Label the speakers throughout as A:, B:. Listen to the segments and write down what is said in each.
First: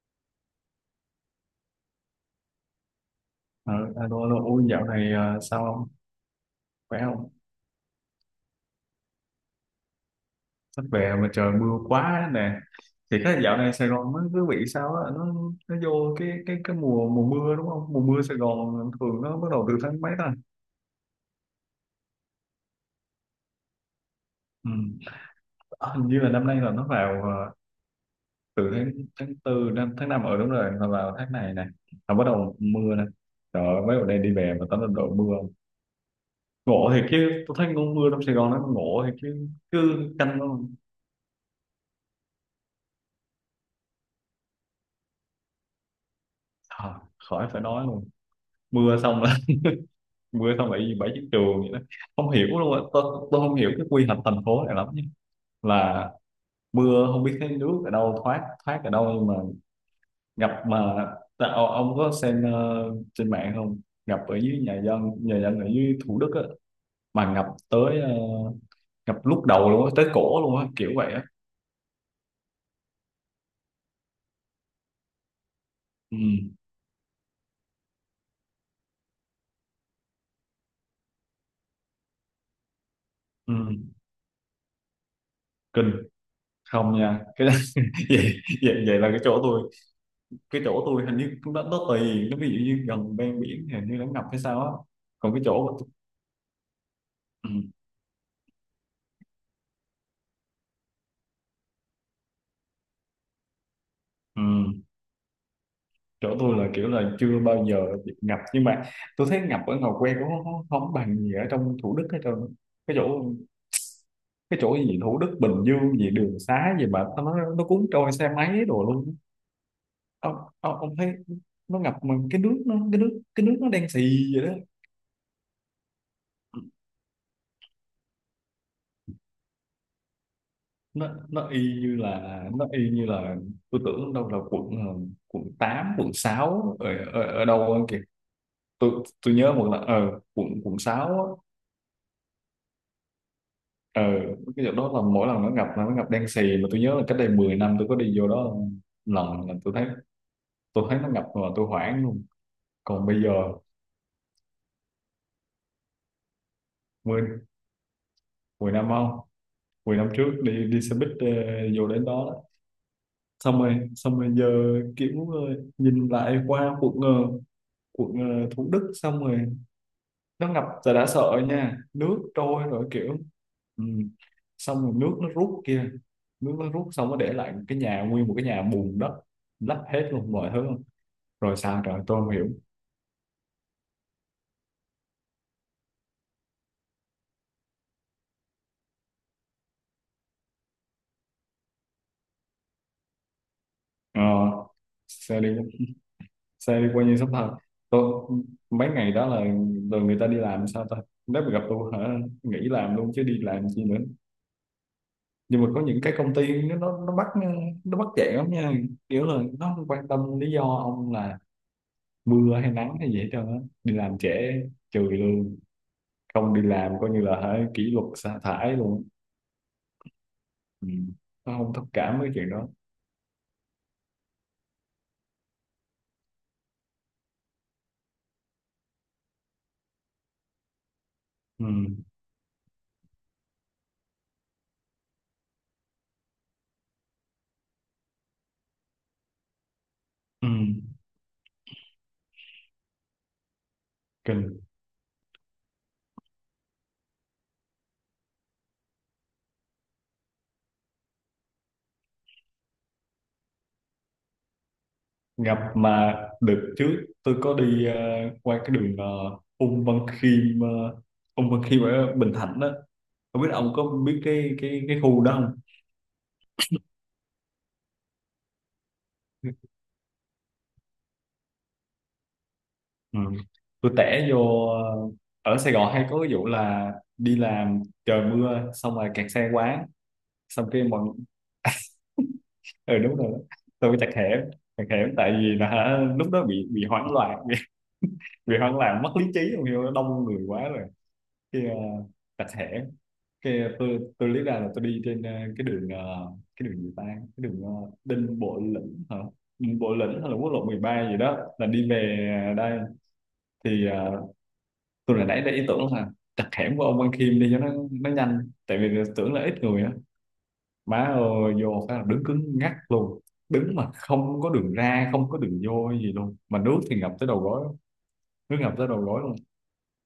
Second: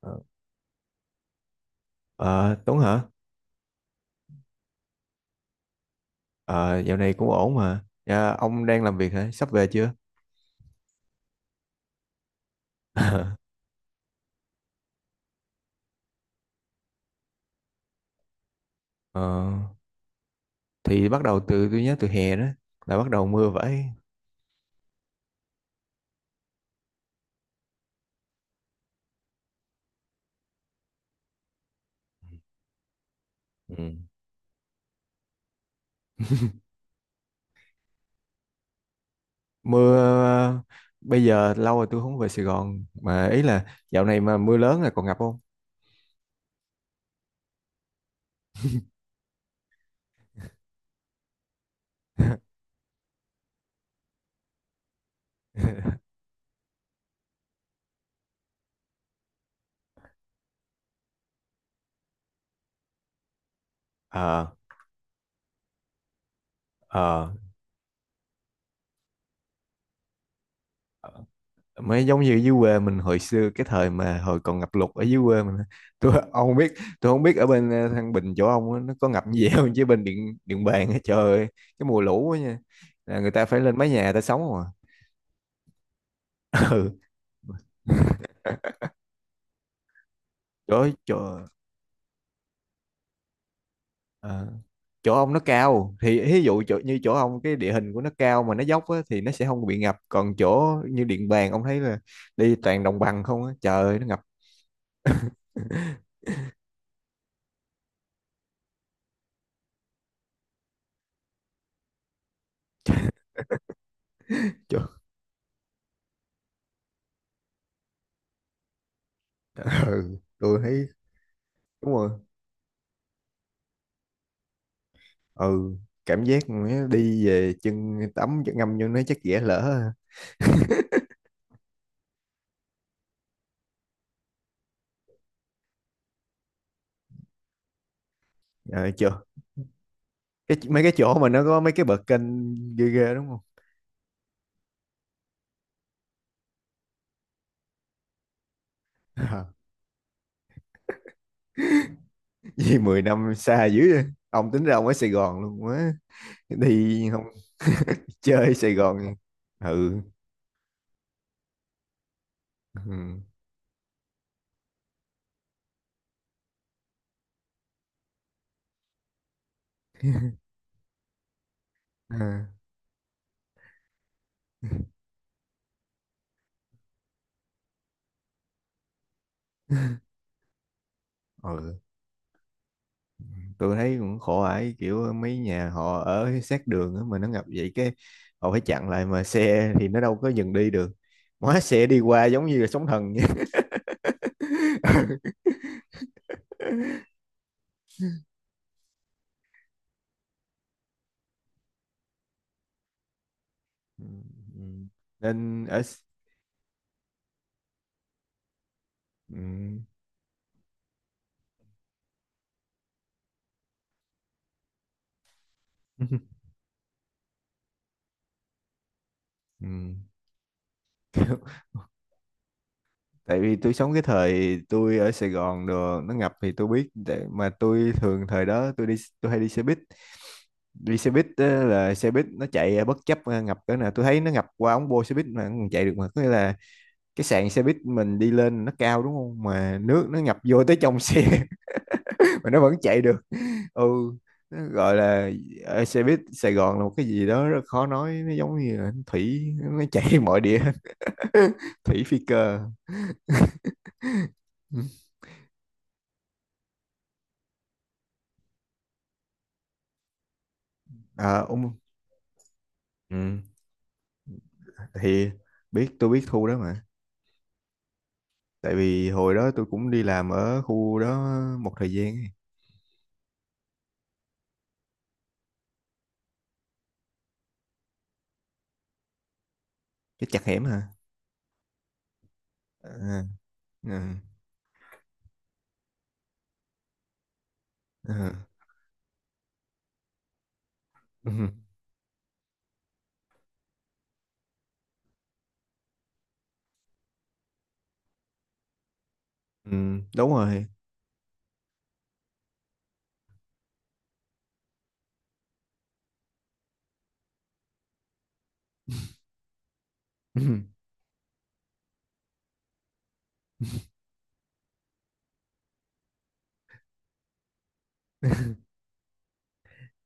A: Ờ, Ờ, Tuấn hả?
B: Ờ, alo, alo, ôi dạo này sao không?
A: Ờ, dạo
B: Khỏe
A: này cũng
B: không?
A: ổn mà. Dạ, ông đang làm việc hả? Sắp về chưa?
B: Sắp về mà trời mưa quá nè. Thì cái dạo này Sài Gòn nó cứ bị sao á, nó vô cái mùa mùa mưa đúng không? Mùa mưa Sài Gòn
A: Ờ,
B: thường nó bắt đầu từ tháng mấy ta?
A: thì bắt đầu từ tôi nhớ từ hè đó là bắt đầu mưa vậy.
B: Ừ. Ờ, Hình như là năm nay là nó vào, từ tháng tháng tư, năm, tháng 5 ở đúng rồi, là vào tháng này này. Là bắt đầu mưa nè. Trời ơi,
A: Ừ.
B: mấy hôm nay đi về mà tắm lên đội mưa. Ngộ thiệt chứ, tôi thấy con mưa trong Sài Gòn nó ngộ thiệt chứ,
A: Mưa
B: cứ canh nó.
A: ờ, bây giờ lâu rồi tôi không về Sài Gòn mà ý là dạo này mà mưa lớn là còn ngập không?
B: À, khỏi phải nói luôn. Mưa xong là mưa xong bảy bảy chiếc trường vậy đó, không hiểu luôn á tôi không hiểu cái quy hoạch thành phố này lắm nha, là mưa không biết cái nước ở đâu, thoát thoát ở đâu, nhưng mà ngập mà. Ta, ông có xem trên mạng không, ngập ở
A: Ờ,
B: dưới nhà dân, nhà dân ở dưới Thủ Đức á,
A: ờ.
B: mà ngập lúc đầu luôn á, tới cổ luôn á kiểu vậy á.
A: Mới giống như dưới quê mình hồi xưa cái thời mà hồi còn ngập lụt ở dưới quê mình á.
B: Ừ,
A: Ông không biết, tôi không biết ở bên Thăng Bình chỗ ông á, nó có ngập như vậy không, chứ bên Điện Điện Bàn á, trời ơi, cái mùa lũ á nha, là người ta phải lên mái
B: ừ,
A: nhà người ta sống không à.
B: kinh không
A: Ừ.
B: nha cái đó. vậy, vậy vậy là cái chỗ
A: chỗ
B: tôi hình như
A: chỗ
B: nó tùy, nó ví dụ như gần ven biển thì hình như nó ngập hay
A: ờ,
B: sao á,
A: chỗ ông
B: còn
A: nó
B: cái chỗ.
A: cao, thì ví dụ như chỗ ông
B: Ừ,
A: cái địa hình của nó cao mà nó dốc á, thì nó sẽ không bị ngập, còn chỗ như Điện Bàn ông thấy là đi toàn đồng bằng không á, trời ơi nó ngập.
B: ừ. Chỗ tôi là kiểu là chưa bao giờ bị ngập, nhưng mà tôi thấy ngập ở Ngò Quê cũng không bằng gì ở trong Thủ Đức hết trơn. cái chỗ cái chỗ
A: Trời-
B: gì, Thủ Đức, Bình Dương gì đường xá gì mà nó cuốn trôi xe máy đồ luôn.
A: ừ, tôi thấy
B: Ông thấy nó
A: đúng
B: ngập
A: rồi.
B: mà cái nước nó đen xì vậy đó.
A: Ừ, cảm giác mà đi về chân tắm chân ngâm vô nó chắc dễ lỡ ha.
B: Nó y như là tôi tưởng đâu là quận, quận 8, quận 6 ở, ở đâu kìa.
A: Ờ,
B: tôi
A: chưa.
B: tôi nhớ một là, quận
A: cái
B: quận
A: mấy cái
B: 6
A: chỗ
B: á.
A: mà nó có mấy cái bậc kênh ghê ghê, đúng không?
B: Ừ. Cái chỗ đó là mỗi lần nó ngập là nó ngập đen xì, mà tôi nhớ là cách đây 10 năm tôi có đi vô đó
A: À.
B: lần là tôi thấy nó ngập mà tôi hoảng luôn.
A: Vì 10
B: Còn bây giờ
A: năm xa dữ vậy. Ông tính ra ông ở Sài Gòn luôn quá, đi không?
B: 10
A: Chơi
B: 10
A: Sài
B: năm
A: Gòn.
B: không, 10
A: Ừ,
B: năm trước đi đi xe buýt, vô đến đó, đó.
A: ừ.
B: Xong rồi giờ kiểu, nhìn lại qua quận, Thủ Đức, xong rồi nó ngập rồi đã sợ nha, nước
A: À.
B: trôi rồi kiểu. Ừ. Xong rồi nước nó rút kia, nước nó rút xong nó để lại cái nhà, nguyên một cái nhà bùn đất lấp hết luôn mọi thứ, rồi
A: Ừ,
B: sao rồi tôi không hiểu.
A: tôi thấy cũng khổ ải kiểu mấy nhà họ ở sát đường á, mà nó ngập vậy cái họ phải chặn lại, mà xe thì nó đâu có dừng đi được, hóa xe đi qua giống như là sóng thần
B: ờ,
A: vậy.
B: xe đi Xe đi qua như sắp thật. Tôi mấy ngày đó là rồi người ta đi làm sao ta, nếu mà gặp tôi hả nghỉ làm luôn chứ đi làm chi nữa.
A: Ừ, ừ.
B: Nhưng
A: nên
B: mà
A: ở
B: có
A: S-
B: những cái công ty nó bắt chẹn lắm nha, kiểu là nó
A: ừ.
B: không quan tâm lý do ông là mưa hay nắng hay gì hết trơn á, đi làm trễ trừ lương, không đi làm coi như là hả kỷ luật sa thải luôn.
A: Ừ.
B: Ừ. Nó không thông cảm với chuyện đó.
A: Tại vì tôi sống cái thời tôi ở Sài Gòn đồ nó ngập thì tôi biết, để mà tôi thường thời đó tôi hay đi xe buýt. Đi xe buýt á,
B: Ừ.
A: là xe buýt nó chạy bất chấp à, ngập cỡ nào tôi thấy nó ngập qua ống bô xe buýt mà nó còn chạy được, mà có nghĩa là cái sàn xe buýt mình đi lên nó cao đúng không, mà nước nó ngập
B: Ừ.
A: vô tới trong xe. Mà nó vẫn chạy được. Ừ. Nó
B: Kinh.
A: gọi là xe buýt Sài Gòn là một cái gì đó rất khó nói, nó giống như là thủy, nó chảy mọi địa. Thủy phi cơ.
B: Gặp mà được trước tôi có đi, qua cái đường, Ung Văn Khiêm ờ,
A: À,
B: Ung Văn
A: ông.
B: Khiêm ở Bình Thạnh đó,
A: Ừ,
B: không biết ông có biết cái khu
A: thì
B: đó không.
A: tôi biết khu đó mà, tại vì hồi đó tôi cũng đi làm ở khu đó một thời gian ấy.
B: Ừ. Tôi tẻ vô, ở Sài Gòn hay có cái vụ là đi làm trời mưa xong rồi kẹt xe quá,
A: Cái chặt hẻm
B: xong
A: hả?
B: cái mọi.
A: À,
B: Ừ đúng rồi đó. Tôi mới
A: à,
B: chặt hẻm, chặt hẻm tại vì là hả, lúc đó bị hoảng loạn
A: à.
B: bị hoảng loạn mất lý trí không hiểu, đông người quá rồi cái, uh, chặt hẻm, cái tôi lý ra là tôi đi trên, cái đường, cái đường gì ta, cái đường, Đinh Bộ Lĩnh hả, Ừ,
A: Ừ.
B: Bộ
A: Ừ.
B: Lĩnh
A: Đúng
B: hay là quốc lộ
A: rồi.
B: 13 gì đó là đi về, đây. Thì, tôi là nãy đã ý tưởng là chặt hẻm của ông Văn Khiêm đi cho nó nhanh tại vì tưởng là ít người á,
A: Ừ.
B: má ơi vô phải là đứng cứng ngắc luôn, đứng mà không có đường ra không có đường vô gì luôn, mà nước thì ngập tới đầu gối, nước ngập tới đầu gối luôn.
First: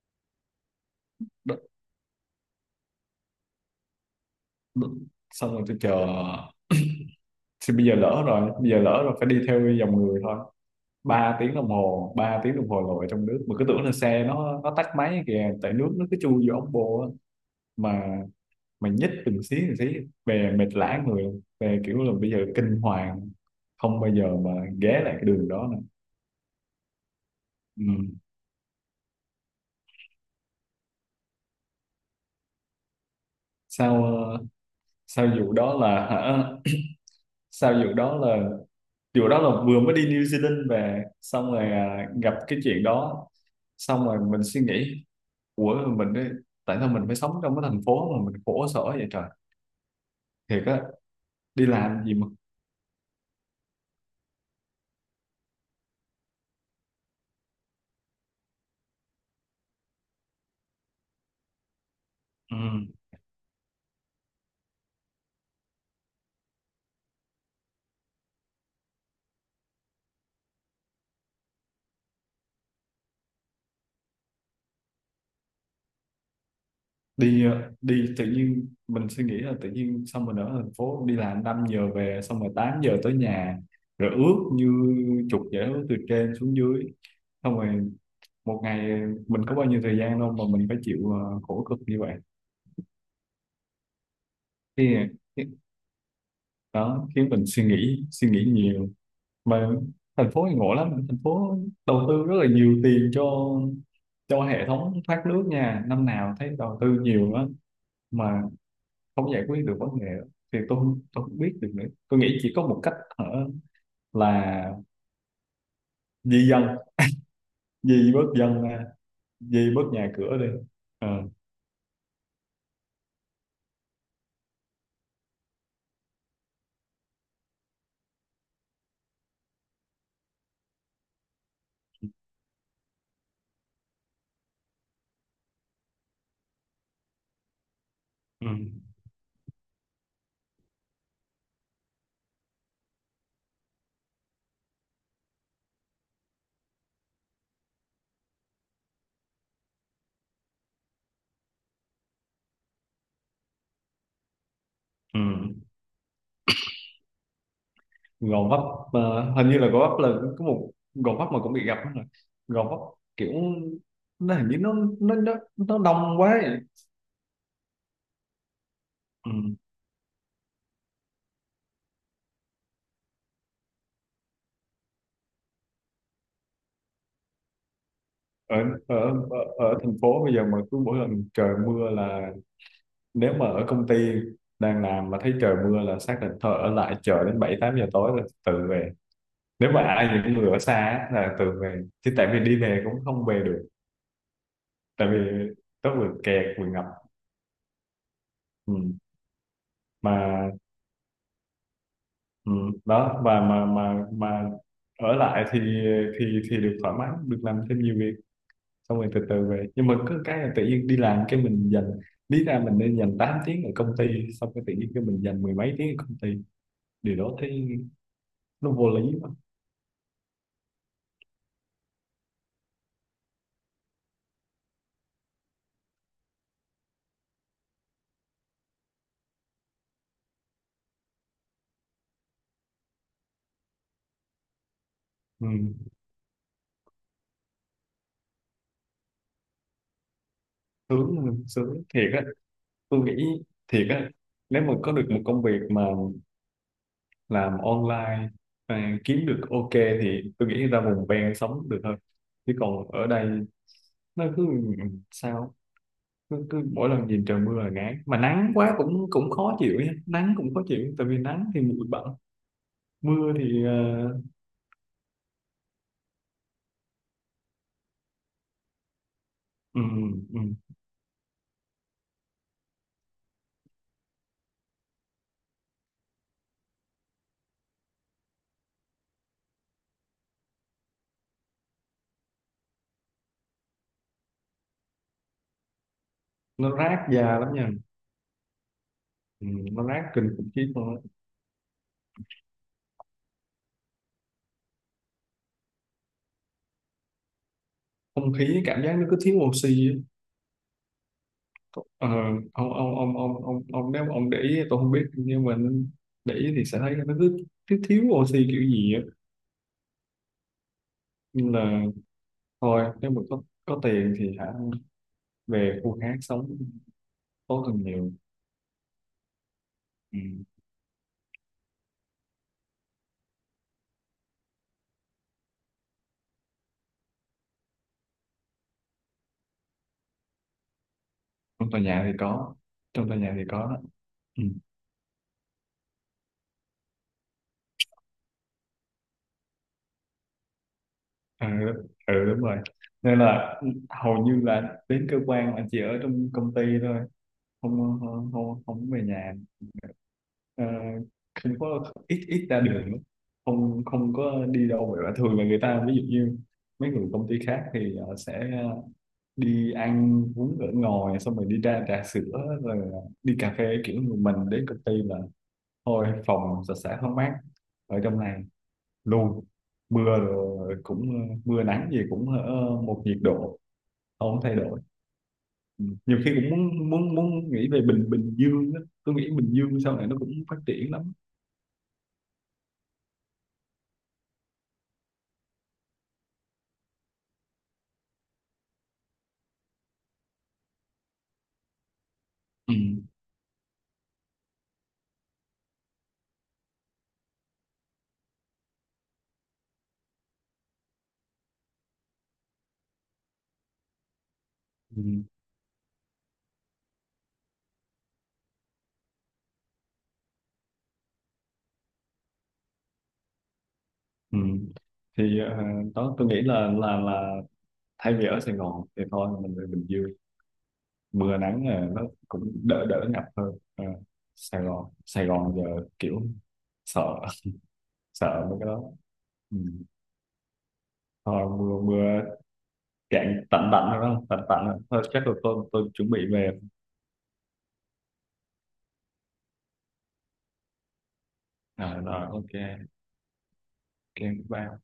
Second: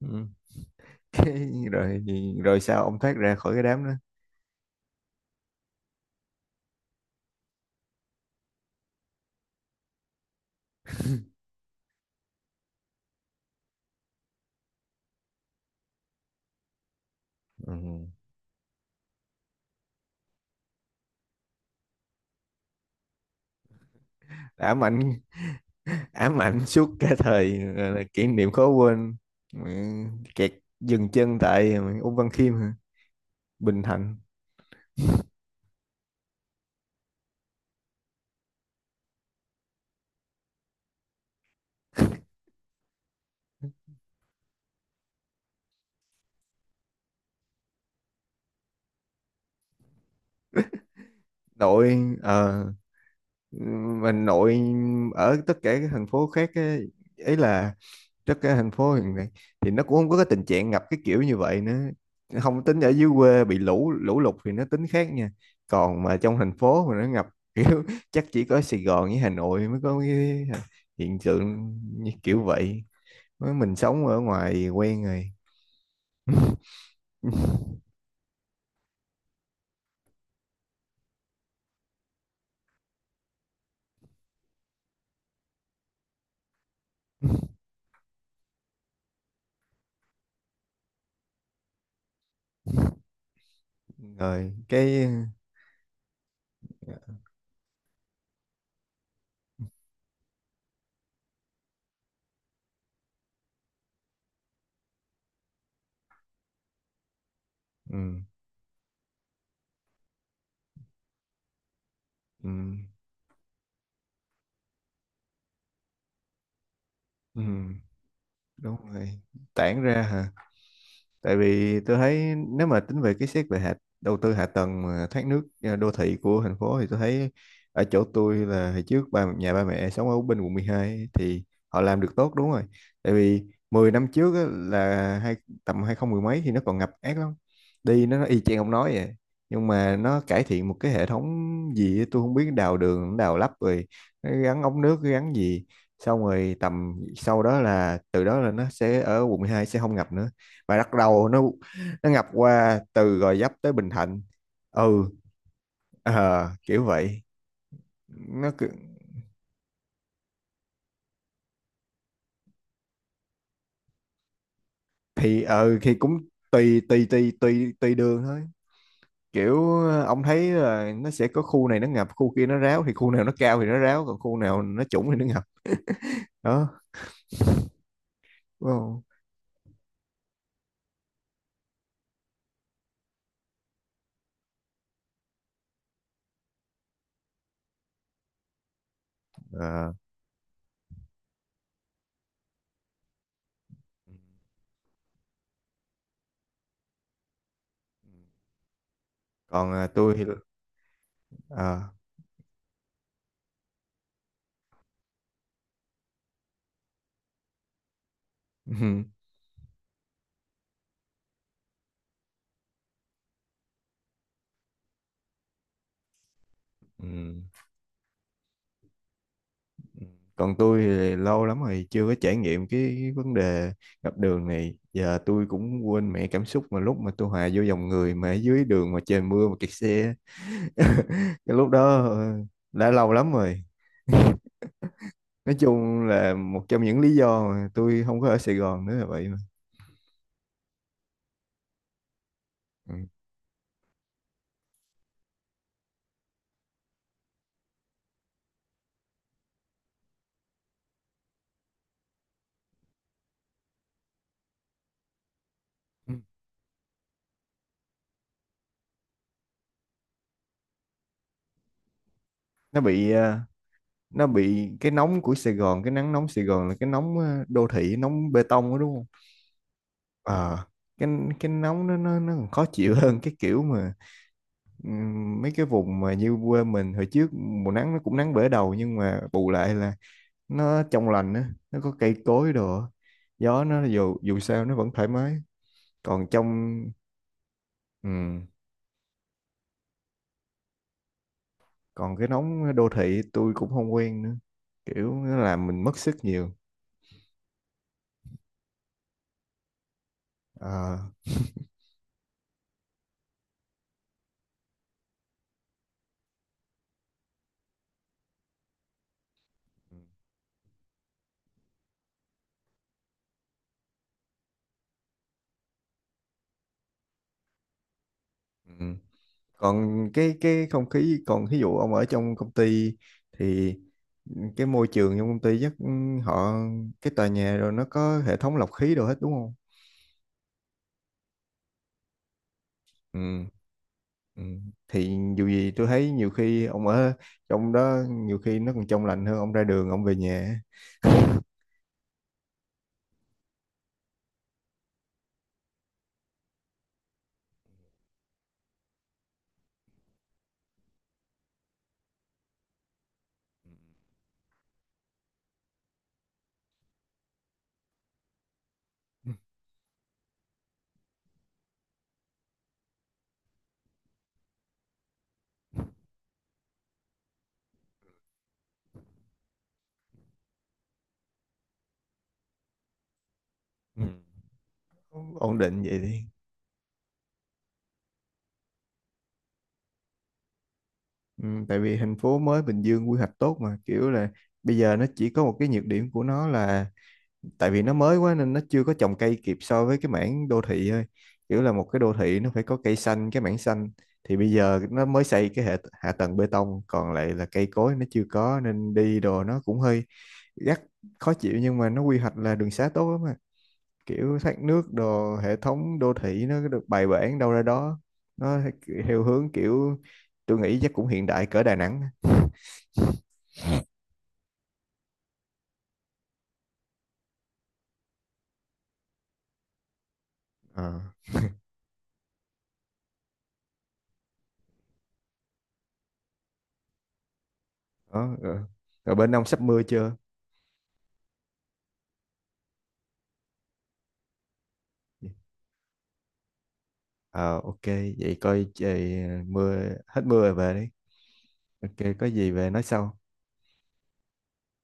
A: Ừ.
B: Đất-
A: Rồi, rồi sao ông thoát ra khỏi cái đám đó?
B: Đất. Xong rồi tôi chờ, thì bây giờ lỡ rồi, bây giờ lỡ rồi phải đi theo dòng người thôi, 3 tiếng đồng hồ, 3 tiếng đồng hồ lội trong nước mà cứ tưởng là xe nó tắt máy kìa tại nước nó cứ chui vô ống bô á,
A: Ừ.
B: mà mà nhích từng xí từng xí, về mệt lả người luôn. Về kiểu là bây giờ kinh hoàng không bao giờ mà
A: Đã
B: ghé
A: mạnh.
B: lại cái đường đó nữa.
A: Ám ảnh suốt cả thời là
B: Ừ.
A: kỷ niệm khó quên. Mẹ, kẹt, dừng chân tại mẹ, Ung Văn Khiêm hả? Bình
B: sao
A: Thạnh.
B: ờ, sao vụ đó là hả sao vụ đó là vừa mới đi New Zealand về, xong rồi à, gặp cái chuyện đó, xong rồi mình suy nghĩ, ủa mình ấy, tại sao mình phải sống trong cái thành phố mà mình khổ sở vậy trời, thiệt á, đi làm gì
A: Nội
B: mà.
A: ờ Mình nội ở tất cả các thành phố khác á, ấy là tất cả thành phố hiện nay thì nó cũng không có cái tình trạng ngập cái kiểu như vậy nữa,
B: Ừ.
A: không tính ở dưới quê bị lũ lũ lụt thì nó tính khác nha. Còn mà trong thành phố mà nó ngập kiểu, chắc chỉ có Sài Gòn với Hà Nội mới có cái hiện tượng như kiểu vậy. Mới mình sống ở ngoài quen rồi
B: Đi tự nhiên mình suy nghĩ là tự nhiên, xong mình ở thành phố đi làm 5 giờ về xong rồi 8 giờ tới nhà, rồi ướt như chuột dễ từ trên xuống dưới, xong rồi một ngày mình có bao nhiêu thời gian đâu mà mình phải chịu, khổ cực như vậy.
A: rồi
B: thì thì- Đó khiến mình suy nghĩ nhiều, mà thành phố thì ngộ lắm, thành phố đầu tư rất là nhiều tiền cho, hệ thống thoát nước nha, năm nào thấy đầu tư nhiều lắm
A: ừ,
B: mà không giải quyết được vấn đề đó. Thì tôi không biết được nữa, tôi nghĩ
A: ừ,
B: chỉ có một cách ở là di dân,
A: ừ,
B: di bớt dân ra,
A: đúng rồi.
B: di
A: Tản
B: bớt
A: ra
B: nhà
A: hả?
B: cửa đi. Ờ,
A: Tại vì tôi thấy nếu mà tính về cái, xét về đầu tư hạ tầng mà thoát nước à, đô thị của thành phố thì tôi thấy ở chỗ tôi là hồi trước ba, nhà ba mẹ sống ở bên quận 12 thì họ làm được tốt đúng rồi, tại vì 10 năm trước á, là tầm 20 mười mấy thì nó còn ngập ác lắm, đi nó y
B: ừ,
A: chang ông nói vậy, nhưng mà nó cải thiện một cái hệ thống gì á, tôi không biết đào đường đào lắp rồi nó gắn ống nước gắn gì, xong rồi tầm sau đó là từ đó là nó sẽ ở quận 12 sẽ không ngập nữa, và bắt đầu nó ngập qua từ Gò Vấp tới Bình Thạnh. Ừ.
B: ừ.
A: Kiểu vậy.
B: Gò
A: Nó
B: Vấp,
A: cứ-
B: hình như là Gò Vấp là có một Gò Vấp mà cũng bị gặp đó rồi, Gò Vấp kiểu nó hình như
A: thì ờ
B: nó
A: Thì cũng
B: đông quá ấy.
A: tùy tùy tùy tùy tùy đường thôi,
B: Ừ.
A: kiểu ông thấy là nó sẽ có khu này nó ngập khu kia nó ráo, thì khu nào nó cao thì nó ráo còn khu nào nó trũng thì nó ngập đó,
B: ở,
A: đúng
B: ở
A: không?
B: ở Ở thành phố bây giờ mà cứ mỗi lần trời mưa là nếu mà ở công ty đang làm mà thấy trời mưa là xác định thôi, ở lại chờ đến bảy tám giờ tối rồi tự về, nếu mà
A: Ờ.
B: ai những người ở xa á, là tự về, chứ tại vì đi về cũng không về được tại vì nó vừa kẹt vừa ngập. Ừ.
A: Còn tôi thì
B: Mà
A: ờ.
B: ừ. Đó và mà ở lại thì được thoải mái, được làm thêm nhiều việc, xong rồi từ từ về, nhưng mà cứ cái là tự nhiên đi làm cái mình dành, lý ra mình nên dành 8 tiếng ở công ty, xong cái tự nhiên cái mình dành mười mấy tiếng ở công ty, điều đó
A: Ừ.
B: thấy nó vô lý quá.
A: Còn tôi thì lâu lắm rồi chưa có trải nghiệm cái vấn đề ngập đường này. Giờ tôi cũng quên mẹ cảm xúc mà lúc mà tôi hòa vô dòng người mà ở dưới đường mà trời mưa mà kẹt xe. Cái lúc đó ờ, đã lâu lắm rồi.
B: Ừ.
A: Nói chung là một trong những lý do mà tôi không có ở Sài Gòn nữa là vậy mà.
B: sướng Sướng thiệt á,
A: Ừ.
B: tôi nghĩ thiệt á, nếu mà có được một công việc mà làm online, à, kiếm được ok thì tôi nghĩ ra vùng ven sống được hơn, chứ còn ở đây nó cứ sao, cứ mỗi lần nhìn trời mưa là ngán, mà nắng quá cũng cũng khó chịu nhé, nắng cũng khó chịu tại vì nắng thì bụi bặm,
A: Nó bị
B: mưa
A: ờ,
B: thì
A: nó bị cái nóng của Sài Gòn, cái nắng nóng Sài Gòn là cái nóng đô thị, nóng bê tông đó đúng không?
B: ừm, ừm,
A: Ờ, cái cái nóng nó còn khó chịu hơn cái kiểu mà ừm, mấy cái vùng mà như quê mình hồi trước mùa nắng nó cũng nắng bể đầu, nhưng mà bù lại là nó trong lành á, nó có cây cối đồ á. Gió nó dù dù sao nó vẫn thoải mái. còn
B: nó
A: trong
B: rát da lắm nha.
A: ừm,
B: Nó rát kinh khủng khiếp luôn á.
A: Còn cái nóng đô thị tôi cũng không quen nữa, kiểu nó làm mình mất sức nhiều.
B: Không khí cảm giác nó cứ thiếu oxy á.
A: Ờ,
B: Ờ, ông nếu mà ông để ý, tôi không biết, nhưng mà để ý thì sẽ thấy là nó cứ thiếu thiếu oxy kiểu gì á. Nhưng là thôi nếu mà có tiền thì hả về khu khác sống tốt hơn nhiều.
A: ừm. Còn
B: Ừ.
A: cái không khí, còn ví dụ ông ở trong công ty thì cái môi trường trong công ty chắc họ, cái tòa nhà rồi nó có hệ thống lọc khí đồ hết đúng không?
B: Trong tòa nhà thì có, trong tòa
A: Ừ,
B: nhà thì có đó.
A: ừ.
B: Ừ.
A: Thì dù gì tôi thấy nhiều khi ông ở trong đó nhiều khi nó còn trong lành hơn ông ra đường ông về nhà.
B: Ừ, ừ đúng rồi, nên là hầu như là đến cơ quan là chỉ ở trong công ty thôi, không về nhà. Ờ, không có ít ít ra đường lắm, không không có đi đâu. Vậy thường là người ta ví dụ như mấy người công ty khác thì họ sẽ
A: Ừ.
B: đi ăn uống ở ngoài xong rồi đi ra trà sữa rồi, đi cà phê, kiểu người mình đến công ty là thôi phòng sạch sẽ thoáng mát ở trong này luôn, mưa rồi, cũng, mưa nắng gì cũng ở một nhiệt độ
A: Ừ.
B: không thay đổi.
A: Ừ, ổn định
B: Ừ.
A: vậy
B: Nhiều
A: đi.
B: khi cũng muốn muốn muốn nghĩ về, Bình Bình Dương á, tôi nghĩ Bình Dương sau này nó cũng phát triển lắm.
A: Ừ, tại vì thành phố mới Bình Dương quy hoạch tốt mà, kiểu là bây giờ nó chỉ có một cái nhược điểm của nó là tại vì nó mới quá nên nó chưa có trồng cây kịp so với cái mảng đô thị thôi, kiểu là một cái đô thị nó phải
B: Ừ.
A: có cây xanh cái mảng xanh, thì bây giờ nó mới xây cái hạ tầng bê tông còn lại là cây cối nó chưa có nên đi đồ nó cũng hơi gắt, khó chịu, nhưng mà nó quy hoạch là đường xá tốt lắm mà, kiểu thoát nước
B: Ừ.
A: đồ hệ thống đô thị nó được bài bản đâu ra đó. Nó theo hướng kiểu tôi nghĩ chắc cũng hiện đại cỡ Đà Nẵng.
B: Ừ. Thì, đó tôi nghĩ là thay vì ở Sài Gòn thì thôi mình về Bình Dương,
A: Ờ,
B: mưa nắng là nó cũng đỡ đỡ ngập hơn. Ờ, Sài Gòn, Sài Gòn giờ kiểu sợ,
A: đó,
B: sợ
A: rồi.
B: mấy cái đó.
A: Rồi bên ông
B: Ừ.
A: sắp mưa chưa?
B: Thôi mưa mưa cạn tạnh, tạnh rồi đó, tạnh tạnh rồi. Thôi chắc là tôi chuẩn bị về.
A: Ờ ok, vậy coi trời mưa, hết mưa rồi về đi.
B: À,
A: Ok, có
B: rồi
A: gì
B: ok.
A: về nói sau.
B: Ok bye.